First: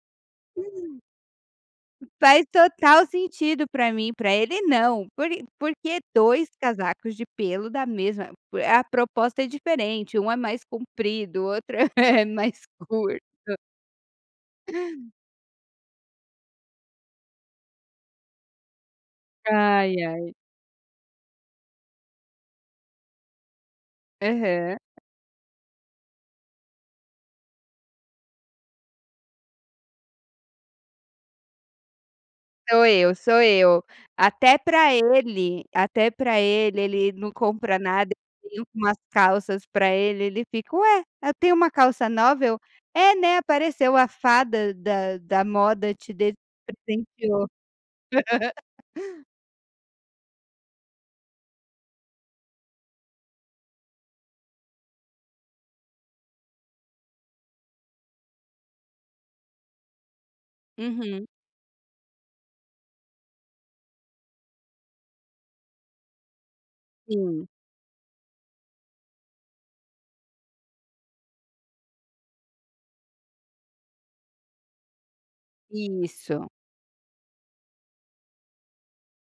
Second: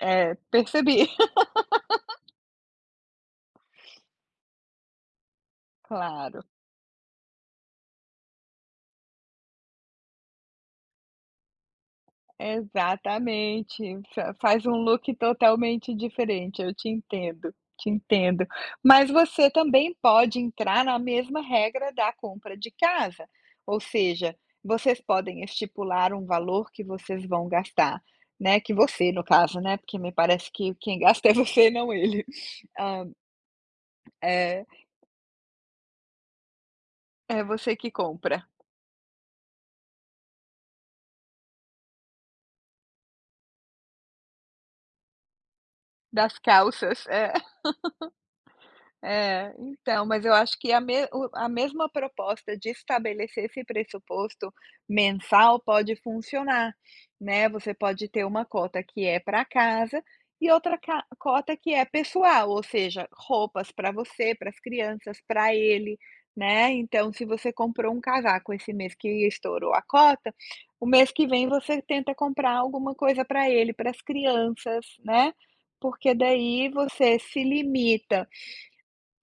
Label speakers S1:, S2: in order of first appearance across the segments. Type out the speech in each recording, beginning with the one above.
S1: É, percebi.
S2: Faz total sentido para mim, para ele não. Por por que
S1: Claro.
S2: 2 casacos de pelo da mesma A proposta é diferente, um é mais comprido, outro é mais curto.
S1: Exatamente, fa-faz um look totalmente diferente. Eu te entendo, te entendo. Mas você também
S2: Ai, ai.
S1: pode entrar na mesma regra da compra de casa, ou seja,
S2: Aham.
S1: vocês podem estipular um valor que vocês vão gastar, né, que você no caso, né, porque me parece que quem gasta é você e não ele,
S2: Sou
S1: hã
S2: eu, sou eu. Até
S1: É.
S2: para ele até para ele, ele não
S1: É você
S2: compra
S1: que
S2: nada.
S1: compra.
S2: Comprei umas calças para ele, ele fica: "Ué, eu tenho uma calça nova?" Eu: "É, né, apareceu a fada da da moda te deu de
S1: Das
S2: te
S1: calças, é.
S2: presenteou."
S1: É, então, mas eu acho que a me o a mesma proposta de estabelecer esse pressuposto mensal pode funcionar, né. Você pode ter uma cota que é para casa e outra ca
S2: Uhum.
S1: cota que é pessoal, ou seja, roupas para você, para as crianças, para ele, né. Então, se
S2: Sim.
S1: você comprou um casaco esse mês que estourou a cota, o mês que vem você tenta comprar alguma coisa para ele, para as crianças, né. Porque,
S2: Isso.
S1: daí, você se limita,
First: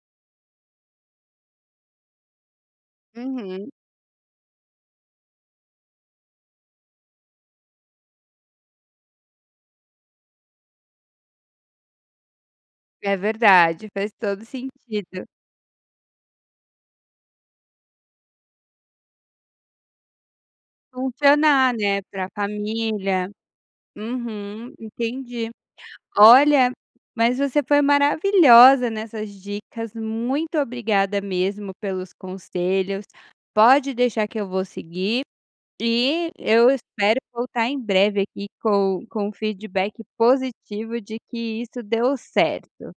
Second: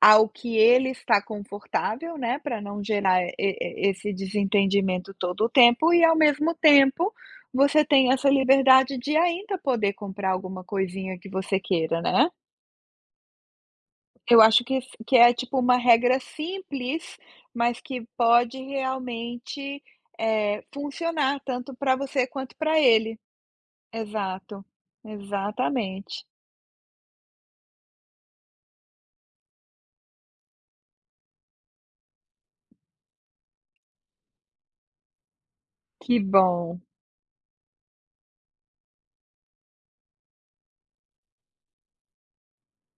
S1: ao que ele está confortável, né, para não gerar e
S2: Uhum.
S1: e esse desentendimento todo o tempo, e ao mesmo tempo você tem essa liberdade de ainda poder comprar alguma coisinha que você queira, né.
S2: É verdade, faz
S1: Eu
S2: todo
S1: acho que s que
S2: sentido.
S1: é, tipo, uma regra simples, mas que pode realmente, eh, funcionar
S2: Funcionar,
S1: tanto para
S2: né,
S1: você
S2: para
S1: quanto para ele.
S2: família.
S1: Exato.
S2: Uhum. Entendi.
S1: Exatamente.
S2: Olha, mas você foi maravilhosa nessas dicas. Muito obrigada mesmo pelos conselhos. Pode deixar que eu vou seguir,
S1: Que
S2: e eu
S1: bom.
S2: espero voltar em breve aqui com com o feedback positivo de que isso deu certo.